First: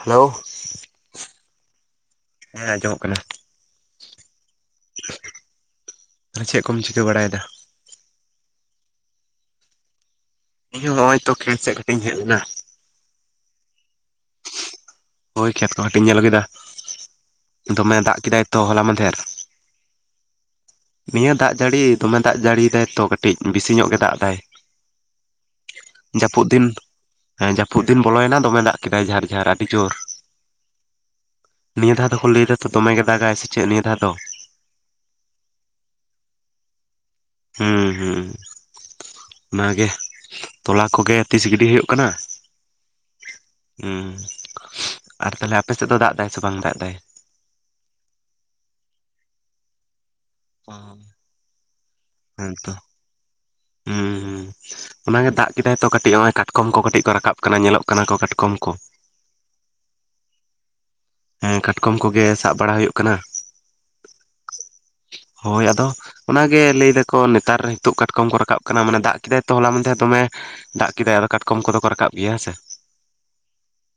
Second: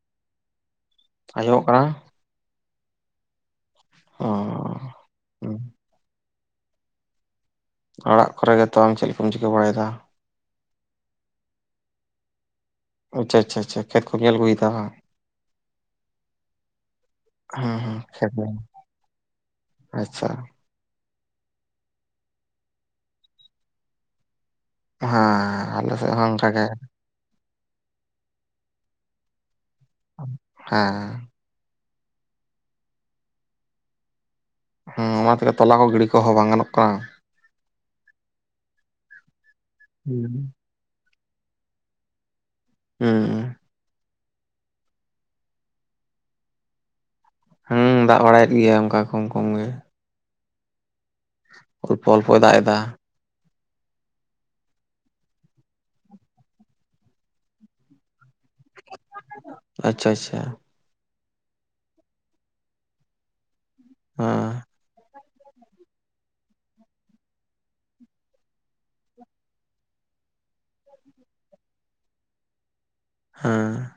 Hello ᱟᱸᱡᱚᱢᱚᱜ ᱠᱟᱱᱟ᱾ ᱦᱮᱸ ᱟᱸᱡᱚᱢᱚᱜ ᱠᱟᱱᱟ᱾ ᱚᱸ ᱛᱟᱞᱦᱮ ᱪᱮᱫ ᱠᱚᱢ ᱪᱤᱠᱟᱹ ᱵᱟᱲᱟᱭᱫᱟ᱾ ᱚᱲᱟᱜ ᱠᱚᱨᱮ ᱜᱮᱛᱚ ᱟᱢ ᱪᱮᱜ ᱞᱮᱠᱟᱢ ᱪᱤᱠᱟᱹ ᱵᱟᱲᱟᱭᱮᱫᱟ᱾ ᱤᱧ ᱦᱚᱸ ᱦᱚᱸᱜ-ᱚᱭ ᱛᱚ ᱠᱷᱮᱛ ᱥᱮᱫ ᱠᱟᱹᱴᱤᱡ ᱤᱧ ᱦᱮᱡ ᱞᱮᱱᱟ᱾ ᱟᱪᱪᱷᱟ ᱟᱪᱪᱷᱟ ᱟᱪᱪᱷᱟ ᱠᱷᱮᱛ ᱠᱚᱢ ᱧᱮᱞ ᱟᱹᱜᱩᱭᱮᱫᱟ ᱵᱟᱝ᱾ ᱦᱳᱭ ᱠᱷᱮᱛ ᱠᱚ ᱠᱟᱹᱴᱤᱧ ᱧᱮᱞ ᱟᱹᱜᱩᱭᱫᱟ ᱦᱮᱸ ᱫᱚᱢᱮ ᱦᱮᱸ ᱫᱟᱜ ᱠᱷᱮᱛ ᱠᱮᱫᱟᱭ ᱧᱮᱞ ᱛᱚ ᱦᱚᱞᱟ ᱢᱟᱸᱫᱷᱮᱨ᱾ ᱟᱪᱪᱷᱟ ᱱᱤᱭᱟᱹ ᱫᱟᱜ ᱡᱟᱹᱲᱤ ᱫᱚᱢᱮ ᱫᱟᱜ ᱡᱟᱹᱲᱤᱭ ᱫᱟᱭ ᱛᱚ ᱠᱟᱹᱴᱤᱡ ᱵᱮᱥᱤ ᱧᱚᱜ ᱜᱮ ᱫᱟᱜ ᱫᱟᱭ᱾ ᱦᱮᱸ ᱟᱞᱮ ᱥᱮᱜ ᱦᱚᱸ ᱚᱝᱠᱟ ᱫᱤᱱ ᱜᱮ ᱦᱮᱸ ᱡᱟᱹᱯᱩᱫ ᱫᱤᱱ ᱵᱚᱞᱚᱭᱮᱱᱟ ᱫᱚᱢᱮ ᱫᱟᱜ ᱠᱮᱫᱟᱭ ᱡᱷᱟᱨ ᱡᱷᱟᱨ ᱟᱹᱰᱤ ᱡᱳᱨ᱾ ᱦᱮᱸ ᱱᱤᱭᱟᱹ ᱫᱷᱟᱣ ᱫᱚᱠᱚ ᱞᱟᱹᱭ ᱮᱫᱟᱛᱚ ᱫᱚᱢᱮᱜᱮ ᱜᱮ ᱫᱟᱜᱟᱭ ᱥᱮ ᱪᱮᱫ ᱱᱤᱭᱟᱹ ᱫᱷᱟᱣ ᱫᱚ᱾ ᱦᱩᱸ ᱚᱱᱟ ᱛᱮᱜᱮ ᱛᱚᱞᱟ ᱠᱚ ᱜᱤᱲᱤ ᱠᱚᱦᱚᱸ ᱵᱟᱝ ᱜᱟᱱᱚᱜ ᱠᱟᱱᱟ᱾ ᱦᱩᱸ ᱦᱩᱸ ᱚᱱᱟᱜᱮ ᱦᱩᱸ ᱛᱚᱞᱟ ᱠᱚᱜᱮ ᱛᱤᱥ ᱜᱤᱰᱤ ᱦᱩᱭᱩᱜ ᱠᱟᱱᱟ᱾ ᱦᱩᱸᱻ ᱦᱩᱸ ᱟᱨ ᱛᱟᱦᱞᱮ ᱟᱯᱮ ᱥᱮᱫ ᱫᱚ ᱫᱟᱜ ᱮᱫᱟᱭ ᱥᱮ ᱵᱟᱝ ᱫᱟᱜ ᱮᱫᱟᱭ? ᱦᱩᱸ ᱫᱟᱜ ᱵᱟᱲᱟᱭᱮᱫ ᱜᱮᱭᱟ ᱚᱱᱠᱟ ᱠᱚᱢ ᱠᱚᱢ ᱜᱮ᱾ ᱯᱚᱸ ᱚᱞᱯᱚ ᱚᱞᱯᱚᱭ ᱫᱟᱜ ᱮᱫᱟ᱾ ᱚᱱᱟᱜ ᱜᱮ ᱫᱟᱜ ᱠᱮᱫᱟᱭ ᱛᱚ ᱠᱟᱹᱴᱤᱡ ᱦᱚᱸᱜᱼᱚᱭ ᱠᱟᱴᱠᱚᱢ ᱠᱚ ᱠᱟᱹᱴᱤᱡ ᱠᱚ ᱨᱟᱠᱟᱵ ᱠᱟᱱᱟ ᱧᱮᱞᱚᱜ ᱠᱟᱱᱟ ᱠᱚ ᱠᱟᱴᱠᱚᱢ ᱠᱚ᱾ [unintelligible] ᱟᱪᱪᱷᱟ ᱟᱪᱪᱷᱟ ᱦᱮᱸ ᱠᱟᱴᱠᱚᱢ ᱠᱚᱜᱮ ᱥᱟᱵ ᱵᱟᱲᱟ ᱦᱳᱭᱳᱜ ᱠᱟᱱᱟ᱾ ᱦᱮᱸ ᱦᱳᱭ ᱟᱫᱚ ᱚᱱᱟᱜᱮ ᱞᱟᱹᱭ ᱫᱟᱠᱚ ᱱᱮᱛᱟᱨ ᱱᱤᱛᱚᱜ ᱠᱟᱴᱠᱚᱢ ᱠᱚ ᱨᱟᱠᱟᱵ ᱠᱟᱱᱟ ᱢᱟᱱᱮ ᱫᱟᱜ ᱠᱮᱫᱟᱭ ᱛᱚ ᱦᱚᱞᱟ ᱢᱟᱸᱫᱷᱮᱨ ᱫᱚᱢᱮ᱾ ᱫᱟᱜ ᱠᱮᱫᱟᱭ ᱟᱫᱚ ᱠᱟᱴᱠᱚᱢ ᱠᱚᱫᱚ ᱠᱚ ᱨᱟᱠᱟᱵ ᱜᱮᱭᱟ ᱦᱮᱸᱥᱮ᱾ ᱦᱮᱸ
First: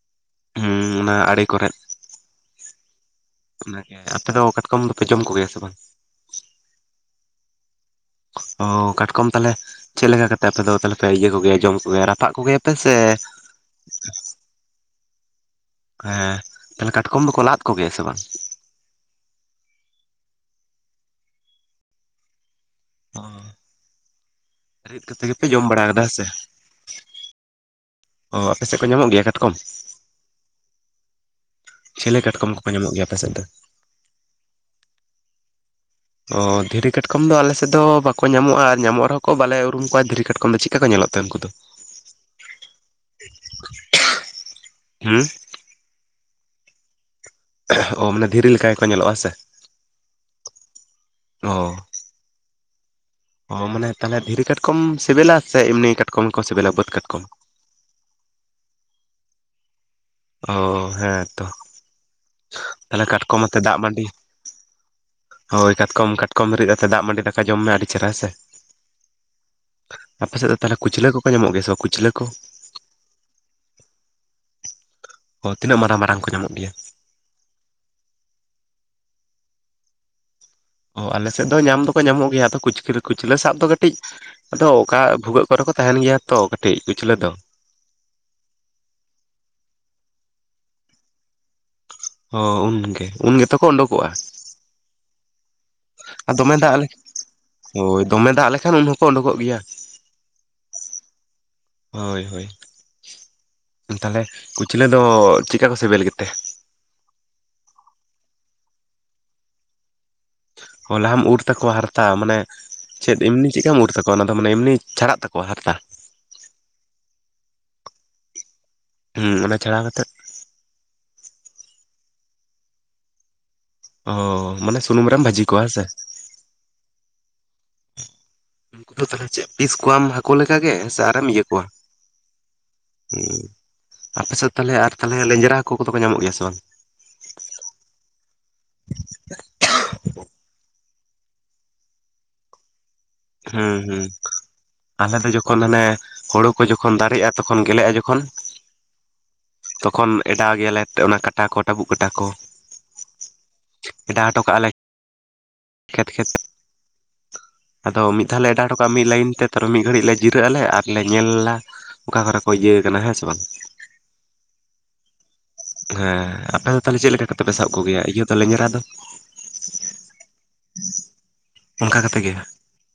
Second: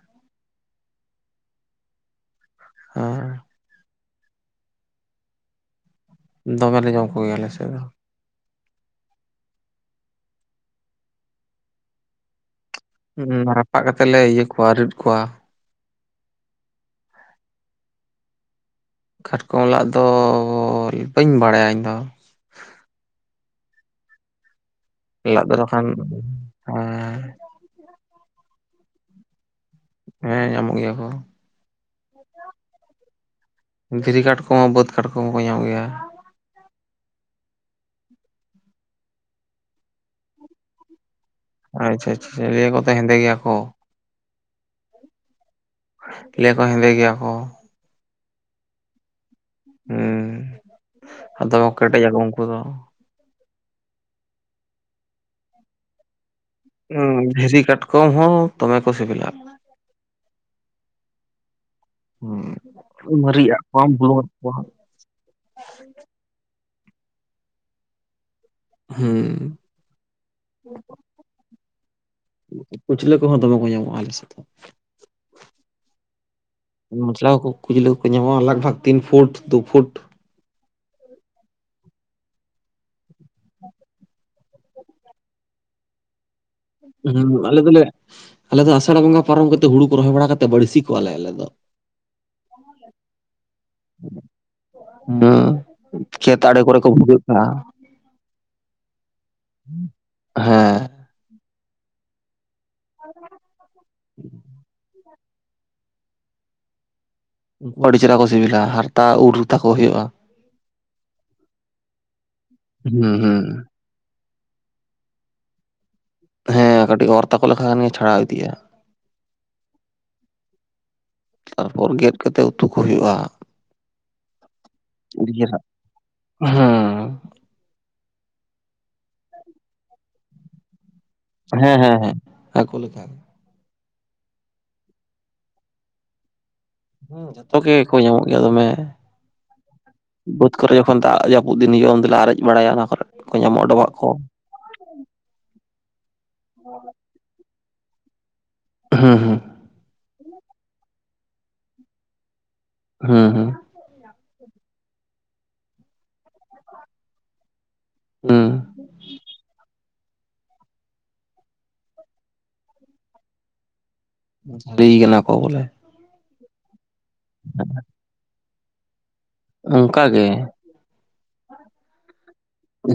ᱦᱩᱸ ᱚᱱᱟ ᱟᱲᱮ ᱠᱚᱨᱮᱫ ᱦᱮᱸ [inaudible] ᱚᱱᱟᱜᱮ ᱟᱯᱮ ᱫᱚ ᱠᱟᱴᱠᱚᱢ ᱫᱚᱯᱮ ᱡᱚᱢ ᱠᱚᱜᱮᱭᱟ ᱥᱮ ᱵᱟᱝ? ᱫᱚᱢᱮᱞᱮ ᱞᱮ ᱡᱚᱢ ᱠᱚ ᱜᱮᱭᱟ ᱟᱞᱮ ᱥᱮᱜ ᱫᱚ᱾ ᱚ ᱠᱟᱴᱠᱚᱢ ᱛᱟᱦᱞᱮ ᱪᱮᱫ ᱞᱮᱠᱟ ᱠᱟᱛᱮ ᱟᱯᱮ ᱫᱚ ᱛᱟᱦᱞᱮ ᱯᱮ ᱤᱭᱟᱹ ᱠᱚᱜᱮᱭᱟ ᱡᱚᱢ ᱠᱚᱜᱮᱭᱟ ᱨᱟᱯᱟᱜ ᱠᱚᱜᱮᱭᱟ ᱦᱩᱸ ᱨᱟᱯᱟᱜ ᱠᱟᱛᱮᱜ ᱞᱮ ᱤᱭᱟᱹ ᱠᱚᱣᱟ ᱨᱤᱫ ᱠᱚᱣᱟ᱾ ᱦᱮᱸ ᱛᱟᱦᱞᱮ ᱠᱟᱴᱠᱚᱢ ᱫᱚᱠᱚ ᱞᱟᱫ ᱠᱚ ᱜᱮᱭᱟ ᱥᱮ ᱵᱟᱝ? ᱠᱟᱴᱠᱚᱢ ᱞᱟᱫ ᱫᱚ ᱵᱟᱹᱧ ᱵᱟᱲᱟᱭᱟ ᱤᱧᱫᱚ᱾ ᱚ ᱨᱤᱫ ᱠᱟᱛᱮ ᱞᱟᱫ ᱜᱮᱯᱮ ᱫᱚ ᱡᱚᱢ ᱵᱟᱠᱷᱟᱱ ᱵᱟᱲᱟ ᱠᱟᱫᱟ ᱦᱮᱸᱥᱮ, ᱦᱮᱸ ᱚ ᱟᱯᱮᱥᱮᱜ ᱠᱚ ᱧᱟᱢᱚᱜ ᱜᱮᱭᱟ ᱠᱟᱴᱠᱚᱢ? ᱦᱮᱸ ᱧᱟᱢᱚᱜ ᱜᱮᱭᱟ ᱠᱚ᱾ ᱪᱮᱞᱮ ᱠᱟᱴᱠᱚᱢ ᱠᱚᱠᱚ ᱧᱟᱢᱚᱜ ᱜᱮᱭᱟ ᱟᱯᱮ ᱥᱮᱫ ᱫᱚ? ᱫᱷᱤᱨᱤ ᱠᱟᱴᱠᱚᱢ ᱦᱚᱸ ᱵᱟᱹᱫᱽ ᱠᱟᱴᱠᱚᱢ ᱦᱚᱸ ᱠᱚ ᱧᱟᱢ ᱜᱮᱭᱟ᱾ ᱚ ᱫᱷᱤᱨᱤ ᱠᱟᱴᱠᱚᱢ ᱫᱚ ᱟᱞᱮ ᱥᱮᱫ ᱫᱚ ᱵᱟᱠᱚ ᱧᱟᱢᱚᱜᱼᱟ ᱟᱨ ᱧᱟᱢᱚᱜ ᱨᱮᱦᱚᱸ ᱠᱚ ᱵᱟᱞᱮ ᱩᱨᱩᱢ ᱠᱚᱣᱟ ᱫᱷᱤᱨᱤ ᱠᱟᱴᱠᱚᱢ ᱫᱚ ᱪᱮᱠᱟ ᱠᱚ ᱧᱮᱞᱚᱜ ᱛᱮ ᱩᱱᱠᱩ ᱫᱚ, ᱟᱪᱪᱷᱟ ᱟᱪᱪᱷᱟ ᱟᱪᱪᱷᱟ ᱞᱟᱹᱭ ᱟᱠᱚ ᱛᱚ ᱦᱮᱸᱫᱮ ᱜᱮᱭᱟ ᱠᱚ᱾ ᱦᱩᱸ, ᱞᱟᱹᱭ ᱟᱠᱚ ᱦᱮᱸᱫᱮ ᱜᱮᱭᱟ ᱠᱚ᱾ ᱚ ᱢᱟᱱᱮ ᱫᱷᱤᱨᱤ ᱞᱮᱠᱟ ᱜᱮᱠᱚ ᱧᱮᱞᱚᱜᱼᱟ ᱥᱮ᱾ ᱦᱩᱸ ᱚ ᱟᱫᱚ ᱠᱮᱴᱮᱡ ᱟᱠᱚ ᱩᱱᱠᱩ ᱫᱚ, ᱚ ᱢᱟᱱᱮ ᱛᱟᱦᱞᱮ ᱫᱷᱤᱨᱤ ᱠᱟᱴᱠᱚᱢ ᱥᱤᱵᱤᱞᱟ ᱥᱮ ᱮᱢᱱᱤ ᱠᱟ ᱩᱸ ᱫᱷᱤᱨᱤ ᱠᱟᱴᱠᱚᱢ ᱦᱚᱸ ᱫᱚᱢᱮ ᱠᱚ ᱥᱮᱹᱵᱤᱞᱟ ᱟᱨ, ᱚ ᱦᱮᱸᱛᱚ ᱦᱩᱸ ᱛᱟᱦᱞᱮ ᱠᱟᱴᱠᱚᱢ ᱢᱟᱨᱤᱪ ᱟᱛᱮ ᱟᱜ ᱫᱟᱜᱽ ᱠᱚᱣᱟᱢ ᱢᱟᱺᱰᱤ, ᱵᱩᱞᱩᱝ ᱟᱜ ᱠᱚᱣᱟ ᱦᱳᱭ ᱠᱟᱴᱠᱚᱢ ᱠᱟᱴᱠᱚᱢ ᱨᱤᱫ ᱟᱛᱮᱫ ᱫᱟᱜᱽ ᱢᱟᱺᱰᱤ ᱫᱟᱠᱟ ᱡᱚᱢ ᱢᱮ ᱟᱹᱰᱤ ᱪᱮᱨᱦᱟ ᱦᱮᱸ ᱥᱮ᱾ ᱦᱩᱸ ᱟᱯᱮ ᱥᱮᱫ ᱫᱚ ᱛᱟᱦᱞᱮ ᱠᱩᱪᱞᱟᱹ ᱠᱚᱠᱚ ᱧᱟᱢᱚᱜ ᱜᱮᱭᱟ ᱥᱮ ᱵᱟᱝ ᱠᱩᱪᱞᱟᱹ ᱠᱚ? ᱠᱩᱪᱞᱟᱹ ᱠᱚᱦᱚᱸ ᱫᱚᱢᱮ ᱠᱚ ᱧᱟᱢᱚᱜᱼᱟ ᱟᱞᱮ ᱥᱮᱫ ᱫᱚ᱾ ᱚ ᱛᱤᱱᱟᱹᱜ ᱢᱟᱨᱟᱝ ᱢᱟᱨᱟᱝ ᱠᱚ ᱧᱟᱢᱚᱜ ᱜᱮᱭᱟ᱾ ᱢᱚᱥᱞᱟ ᱠᱚ ᱠᱩᱪᱞᱟᱹ ᱠᱚ ᱧᱟᱢᱚᱜᱼᱟ ᱞᱟᱜᱽ ᱵᱷᱟᱜ ᱛᱤᱱ ᱯᱷᱩᱴ ᱫᱩ ᱯᱷᱩᱴ᱾ ᱚ ᱟᱞᱮ ᱥᱮᱫ ᱫᱚ ᱧᱟᱢ ᱫᱚᱠᱚ ᱧᱟᱢᱚᱜ ᱜᱮᱭᱟᱫᱚ ᱠᱩᱪ ᱠᱩᱪᱞᱟᱹ ᱥᱟᱵ ᱫᱚ ᱠᱟᱹᱴᱤᱜ, ᱟᱫᱚ ᱚᱠᱟ ᱵᱷᱩᱜᱟᱹᱜ ᱠᱚᱨᱮ ᱠᱚ ᱛᱟᱦᱮᱱ ᱜᱮᱭᱟ ᱛᱚ, ᱠᱟᱹᱴᱤᱡ ᱠᱩᱪᱞᱟᱹ ᱫᱚ ᱦᱩᱸ ᱟᱞᱮ ᱫᱚᱞᱮ, ᱟᱞᱮ ᱫᱚ ᱟᱥᱟᱲ ᱵᱚᱸᱜᱟ ᱯᱟᱨᱚᱢ ᱠᱟᱛᱮ ᱦᱩᱲᱩ ᱠᱚ ᱨᱚᱦᱚᱭ ᱵᱟᱲᱟ ᱠᱟᱛᱮᱫ ᱵᱟᱹᱲᱥᱤ ᱠᱚᱣᱟᱞᱮ ᱟᱞᱮ ᱫᱚ᱾ ᱦᱚ ᱩᱱᱜᱮ ᱩᱱ ᱜᱮᱛᱚ ᱠᱚ ᱩᱰᱩᱠᱚᱜᱼᱟ᱾ ᱦᱩᱸ ᱠᱷᱮᱛ ᱟᱫᱚᱢᱮ ᱟᱲᱮ ᱫᱟᱜᱽ ᱠᱚᱨᱮ ᱞᱮ ᱠᱚ ᱵᱷᱩᱜᱟᱹᱜ ᱠᱟᱜᱼᱟ ᱚ ᱫᱚᱢᱮ ᱫᱟᱜᱽ ᱞᱮᱠᱷᱟᱱ ᱩᱱ ᱦᱚᱸᱠᱚ ᱩᱰᱩᱠᱚᱜ ᱜᱮᱭᱟ᱾ ᱦᱮᱸ, ᱦᱳᱭ ᱦᱳᱭ ᱛᱟᱦᱚᱞᱮ ᱠᱩᱪᱞᱟᱹ ᱫᱚ ᱪᱮᱠᱟ ᱠᱚ ᱥᱤᱵᱤᱞ ᱜᱮᱛᱮ? ᱩᱱᱠᱚ ᱟᱹᱰᱤ ᱪᱮᱨᱦᱟ ᱠᱚ ᱥᱤᱵᱤᱞᱟ ᱦᱟᱨᱛᱟ ᱩᱨᱛᱟᱠᱚ ᱦᱩᱭᱩᱜᱼᱟ᱾ ᱦᱚ ᱞᱟᱦᱟᱢ ᱩᱨ ᱛᱟᱠᱚᱣᱟ ᱦᱟᱨᱛᱟ ᱢᱟᱱᱮ ᱦᱩᱸ ᱪᱮᱫ ᱦᱩᱸ ᱮᱢᱱᱤ ᱪᱮᱫ ᱞᱮᱠᱟᱢ ᱩᱨ, ᱛᱟᱠᱚᱣᱟ ᱚᱱᱟ ᱫᱚ ᱢᱟᱱᱮ ᱮᱢᱱᱤ ᱪᱷᱟᱲᱟᱜ ᱛᱟᱠᱚ ᱦᱟᱨᱛᱟ ᱦᱮᱸ ᱠᱟᱹᱴᱤᱜ ᱚᱨ ᱛᱟᱠᱚ ᱞᱮᱠᱷᱟᱱ ᱜᱮ ᱪᱷᱟᱲᱟᱣ ᱤᱫᱤᱜᱼᱟ᱾ ᱦᱩᱸ ᱚᱱᱟ ᱪᱷᱟᱲᱟᱣ ᱠᱟᱛᱮᱫ ᱛᱟᱨᱯᱚᱨ ᱜᱮᱫ ᱠᱟᱛᱮᱫ ᱩᱛᱩ ᱠᱚ ᱦᱩᱭᱩᱜᱼᱟ᱾ ᱚ ᱢᱟᱱᱮ ᱥᱩᱱᱩᱢ ᱨᱮᱢ ᱵᱷᱟᱹᱡᱤ ᱠᱚᱣᱟ ᱦᱮᱸ ᱥᱮ, ᱦᱩᱸᱻ [unintelligible] ᱛᱟᱦᱚᱞᱮ ᱪᱮᱫ ᱯᱤᱥ ᱠᱚᱣᱟᱢ ᱦᱟᱹᱠᱩ ᱞᱮᱠᱟ ᱜᱮ ᱥᱮ ᱟᱨᱮᱢ ᱤᱭᱟᱹ ᱠᱚᱣᱟ ᱦᱮᱸ ᱦᱮᱸ ᱦᱮᱸ ᱦᱟᱹᱠᱩ ᱞᱮᱠᱟ ᱩᱸ? ᱟᱯᱮ ᱥᱮᱫ ᱛᱟᱦᱚᱞᱮ ᱟᱨ ᱛᱟᱦᱚᱞᱮ ᱞᱮᱱᱡᱨᱟ ᱦᱟᱹᱠᱳ ᱠᱚᱫᱚ ᱠᱚ ᱧᱟᱢᱚᱜ ᱜᱮᱭᱟ ᱥᱮ ᱵᱟᱝ? ᱦᱩᱸ ᱡᱷᱚᱛᱚ ᱜᱮᱠᱚ ᱧᱟᱢᱚᱜ ᱜᱮᱭᱟ ᱫᱚᱢᱮ᱾ ᱵᱟᱹᱫᱽ ᱠᱚᱨᱮ ᱡᱚᱠᱷᱚᱱ ᱫᱟᱜᱽ ᱡᱟᱹᱯᱩᱫ ᱫᱤᱱ ᱦᱤᱡᱩᱜᱼᱟ ᱩᱱ ᱫᱚᱞᱮ ᱟᱨᱮᱜ ᱵᱟᱲᱟᱭᱟ ᱚᱱᱟ ᱠᱚᱨᱮ᱾ ᱠᱚ ᱧᱟᱢᱚᱜᱼᱟ ᱦᱩᱸ ᱰᱚᱵᱷᱟᱜ ᱠᱚ ᱦᱩᱸ, ᱟᱞᱮ ᱫᱚ ᱡᱚᱠᱷᱚᱱ ᱦᱟᱱᱮ ᱦᱳᱲᱳ ᱠᱚ ᱡᱚᱠᱷᱚᱱ ᱫᱟᱨᱮᱜᱼᱟ ᱛᱚ ᱠᱷᱚᱱ ᱜᱮᱞᱮᱜᱼᱟ ᱡᱚᱠᱷᱚᱱ ᱦᱩᱸ ᱦᱩᱸ᱾ ᱛᱚᱠᱷᱚᱱ ᱮᱰᱟᱣ ᱜᱮᱭᱟᱞᱮ ᱚᱱᱟ ᱠᱟᱴᱟ ᱠᱚ ᱴᱟᱹᱵᱩᱜ ᱠᱟᱴᱟ ᱠᱚ᱾ ᱦᱩᱸ ᱦᱩᱸ᱾ ᱮᱰᱟᱣ ᱦᱚᱴᱚ ᱠᱟᱜ ᱟᱞᱮ ᱠᱷᱮᱛ ᱠᱷᱮᱛ ᱾ ᱟᱫᱚ ᱢᱤᱫ ᱫᱷᱟᱣ ᱦᱩᱸ ᱞᱮ ᱮᱰᱟᱣ ᱦᱚᱴᱚ ᱠᱟᱜᱼᱟ ᱢᱤᱫ ᱞᱟᱭᱤᱱ ᱛᱮ ᱛᱚ ᱢᱤᱫ ᱜᱷᱟᱹᱲᱤᱡ ᱞᱮ ᱡᱤᱨᱟᱹᱜ ᱟᱞᱮ ᱟᱨ ᱞᱮ ᱧᱮᱞ ᱞᱟ ᱚᱠᱟ ᱠᱚᱨᱮ ᱠᱚ ᱤᱭᱟᱹᱣ ᱠᱟᱱᱟ ᱦᱮᱸ ᱥᱮ ᱵᱟᱝ᱾ ᱡᱷᱟᱞᱤᱭ ᱠᱟᱱᱟ ᱠᱚ ᱵᱚᱞᱮ᱾ ᱦᱮᱸ ᱟᱯᱮ ᱫᱚ ᱛᱟᱦᱚᱞᱮ ᱪᱮᱫ ᱞᱮᱠᱟ ᱠᱟᱛᱮ ᱯᱮ ᱥᱟᱵ ᱠᱚᱜᱮᱭᱟ ᱤᱭᱟᱹ ᱫᱚ ᱞᱮᱸᱡᱨᱟ ᱫᱚ? ᱚᱝᱠᱟ ᱜᱮ᱾ ᱚᱱᱠᱟ ᱠᱟᱛᱮ ᱜᱮ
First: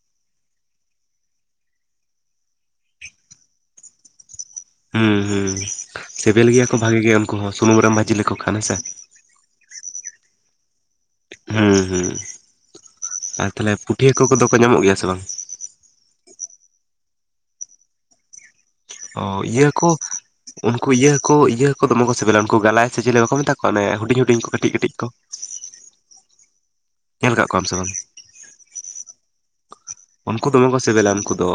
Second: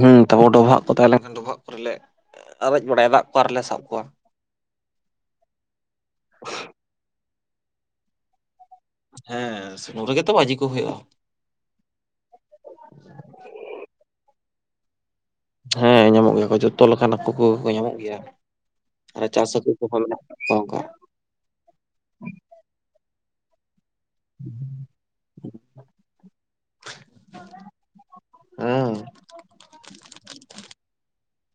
ᱦᱮᱸ ᱛᱟᱯᱚᱨ ᱰᱚᱵᱷᱟᱜ ᱠᱚ ᱛᱟᱦᱮᱸ ᱞᱮᱱᱠᱷᱟᱱ ᱰᱚᱵᱷᱟᱜ ᱠᱚᱨᱮᱞᱮ ᱟᱨᱮᱡ ᱵᱟᱲᱟᱭᱟ ᱫᱟᱜ ᱠᱚ, ᱟᱨ ᱞᱮ ᱥᱟᱵ ᱠᱚᱣᱟ᱾ ᱦᱩᱸ ᱦᱩᱸ ᱥᱤᱵᱤᱞ ᱜᱮᱭᱟ ᱠᱚ ᱵᱷᱟᱜᱤ ᱜᱮ ᱩᱱᱠᱩ ᱦᱚᱸ, ᱥᱩᱱᱩᱢ ᱨᱮᱢ ᱵᱷᱟᱹᱡᱤ ᱞᱮᱠᱚ ᱠᱷᱟᱱ ᱦᱮᱸᱥᱮ᱾ ᱦᱮᱸ ᱥᱩᱱᱩᱢ ᱨᱮᱜᱮ ᱛᱚ ᱵᱷᱟᱹᱡᱤ ᱠᱚ ᱦᱳᱭᱳᱜᱼᱟ᱾ ᱦᱩᱸ ᱦᱩᱸ ᱟᱨ ᱛᱟᱦᱞᱮ ᱯᱩᱴᱷᱤ ᱦᱟᱹᱠᱩ ᱠᱚᱫᱚ ᱠᱚ ᱧᱟᱢᱚᱜ ᱜᱮᱭᱟ ᱥᱮ ᱵᱟᱝ? ᱦᱮᱸ ᱧᱟᱢᱚᱜ ᱜᱮᱭᱟ ᱠᱚ, ᱡᱚᱛᱚ ᱞᱮᱠᱟᱱ ᱦᱟᱹᱠᱩ ᱠᱚᱜᱮ ᱠᱚ ᱧᱟᱢᱚᱜ ᱜᱮᱭᱟ᱾ ᱚ ᱟᱨ ᱪᱟᱥ ᱤᱭᱟᱹ ᱦᱟᱹᱠᱩ ᱠᱚ ᱠᱚᱦᱚᱸ ᱢᱮᱱᱟᱜ ᱠᱟᱜ ᱠᱚᱣᱟ ᱚᱱᱠᱟ ᱩᱱᱠᱩ ᱤᱭᱟᱹ ᱦᱟᱠᱩ ᱤᱭᱟᱹ ᱠᱚ ᱫᱚᱢᱮᱠᱚ ᱥᱤᱵᱤᱞᱟ, ᱩᱱᱠᱩ ᱜᱟᱞᱟᱭ ᱥᱮ ᱪᱮᱞᱮ ᱵᱟᱠᱚ ᱢᱮᱛᱟ ᱠᱚᱣᱟ ᱚᱱᱮ ᱦᱩᱰᱤᱧ ᱦᱩᱰᱤᱧ ᱠᱚ ᱠᱟᱹᱴᱤᱡ ᱠᱟᱹᱴᱤᱡ ᱠᱚ᱾ ᱧᱮᱞ ᱠᱟᱫ ᱠᱚᱣᱟᱢ ᱥᱮ ᱵᱟᱝ? ᱚᱸᱻ᱾ ᱩᱱᱠᱩ ᱫᱚᱢᱮᱠᱚ ᱥᱮᱵᱮᱞᱟ, ᱩᱱᱠᱩ ᱫᱚ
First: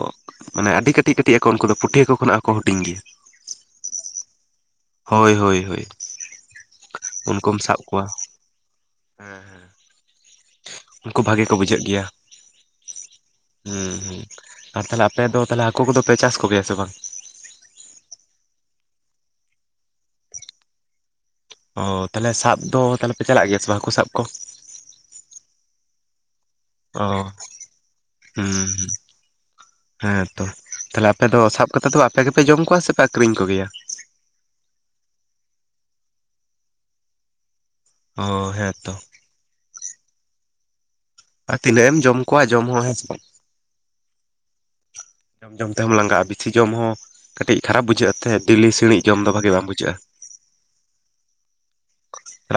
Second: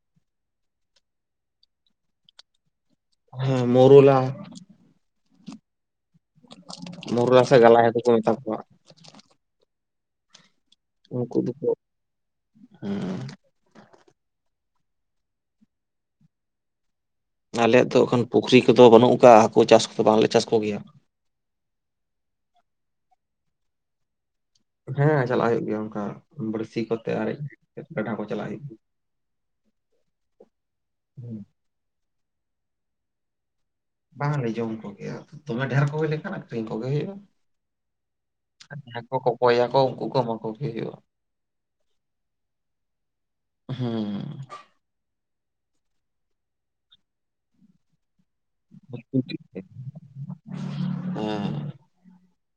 ᱢᱟᱱᱮ ᱟᱹᱰᱤ ᱠᱟᱹᱴᱤᱡ ᱠᱟᱹᱴᱤᱡ ᱟᱠᱚ ᱩᱱᱠᱩ ᱫᱚ᱾ ᱯᱩᱴᱷᱤ ᱦᱟᱹᱠᱩ ᱠᱷᱚᱱᱟᱜ ᱦᱚᱸ ᱠᱚ ᱦᱩᱴᱤᱧ ᱜᱮᱭᱟ᱾ ᱦᱮᱸ ᱢᱳᱨᱳᱞᱟ᱾ ᱦᱳᱭ ᱦᱳᱭ ᱦᱳᱭ, ᱢᱳᱨᱳᱞᱟ ᱥᱮ ᱩᱱᱠᱩᱢ ᱥᱟᱵ ᱜᱟᱞᱟᱭ ᱦᱟᱹᱠᱩ ᱠᱚᱣᱟ ᱠᱚ ᱢᱮᱛᱟ ᱠᱚᱣᱟ ᱦᱮᱸ ᱦᱮᱸ᱾ ᱩᱝᱠᱩ ᱩᱱᱠᱩ ᱵᱷᱟᱜᱮ ᱠᱚ ᱫᱚᱠᱚ ᱵᱩᱡᱷᱟᱹᱜ ᱜᱮᱭᱟ᱾ ᱦᱮᱸ ᱦᱩᱸ ᱦᱩᱸ ᱟᱨ ᱛᱟᱦᱚᱞᱮ ᱟᱯᱮ ᱫᱚ ᱛᱟᱦᱚᱞᱮ ᱦᱟᱹᱠᱩ ᱠᱚᱫᱚ ᱯᱮ ᱪᱟᱥ ᱠᱚ ᱜᱮᱭᱟ ᱥᱮ ᱵᱟᱝ? ᱟᱞᱮᱭᱟᱜ ᱫᱚ ᱮᱠᱷᱚᱱ ᱯᱩᱠᱷᱨᱤ ᱠᱚᱫᱚ ᱵᱟᱹᱱᱩᱜ ᱟᱠᱟᱜ-ᱟ᱾ ᱦᱟᱹᱠᱩ ᱪᱟᱥ ᱠᱚᱫᱚ ᱵᱟᱝᱞᱮ ᱪᱟᱥ ᱠᱚ ᱜᱮᱭᱟ᱾ ᱚ ᱛᱟᱦᱚᱞᱮ ᱥᱟᱵ ᱫᱚ ᱛᱟᱦᱚᱞᱮ ᱯᱮ ᱪᱟᱞᱟᱜ ᱜᱮᱭᱟ ᱥᱮ ᱵᱟᱝ ᱦᱟᱹᱠᱩ ᱥᱟᱵ ᱠᱚ? ᱦᱮᱸ ᱪᱟᱞᱟᱜ ᱦᱩᱭᱩᱜ ᱜᱮᱭᱟ ᱚᱝᱠᱟ [unintelligible] ᱚ ᱦᱩᱸᱦᱩᱸ ᱦᱮᱸ ᱛᱚ ᱛᱟᱦᱚᱞᱮ ᱟᱯᱮ ᱜᱮᱭᱟ᱾ ᱫᱚ ᱥᱟᱵ ᱠᱟᱛᱮ ᱫᱚ ᱟᱯᱮ ᱜᱮᱯᱮ ᱡᱚᱢ ᱠᱚᱣᱟ ᱥᱮ ᱯᱮ ᱟᱠᱷᱨᱤᱧ ᱠᱚ ᱜᱮᱭᱟ? ᱵᱟᱝ ᱞᱮ ᱡᱚᱢ ᱠᱚᱜᱮᱭᱟ, ᱫᱚᱢᱮ ᱰᱷᱮᱨ ᱠᱚ ᱦᱩᱭ ᱞᱮᱠᱷᱟᱱ ᱟᱹᱠᱷᱨᱤᱧ ᱠᱚᱜᱮ ᱦᱳᱭᱳᱜᱼᱟ᱾ ᱚ ᱦᱮᱸᱛᱚ ᱡᱟᱦᱟᱸᱭ ᱠᱚ ᱠᱚᱠᱚᱭ ᱟᱠᱚ ᱩᱱᱠᱩ ᱠᱚ ᱮᱢᱟ ᱠᱚᱜᱮ ᱦᱩᱭᱩᱜᱼᱟ᱾ ᱟᱨ ᱛᱤᱱᱟᱹᱜ ᱮᱢ ᱡᱚᱢ ᱠᱚᱣᱟ ᱡᱚᱢ ᱦᱚᱸ ᱦᱮᱸ ᱪᱮ ᱵᱟᱝ? ᱦᱩᱸᱻ᱾ ᱡᱚᱢ ᱡᱚᱢ ᱛᱮᱦᱚᱸᱢ ᱞᱟᱝᱜᱟᱜᱼᱟ, ᱵᱤᱥᱤ ᱡᱚᱢ ᱦᱚᱸ ᱠᱟᱹᱴᱤᱡ ᱠᱷᱟᱨᱟᱯ ᱵᱩᱡᱷᱟᱹᱜᱼᱟ ᱛᱷᱮ᱾ ᱰᱤᱞᱤ ᱥᱤᱬᱤᱡ ᱡᱚᱢ ᱫᱚ ᱵᱷᱟᱜᱮ ᱵᱟᱝ ᱵᱩᱡᱷᱟᱹᱜᱼᱟ᱾ ᱦᱮᱸ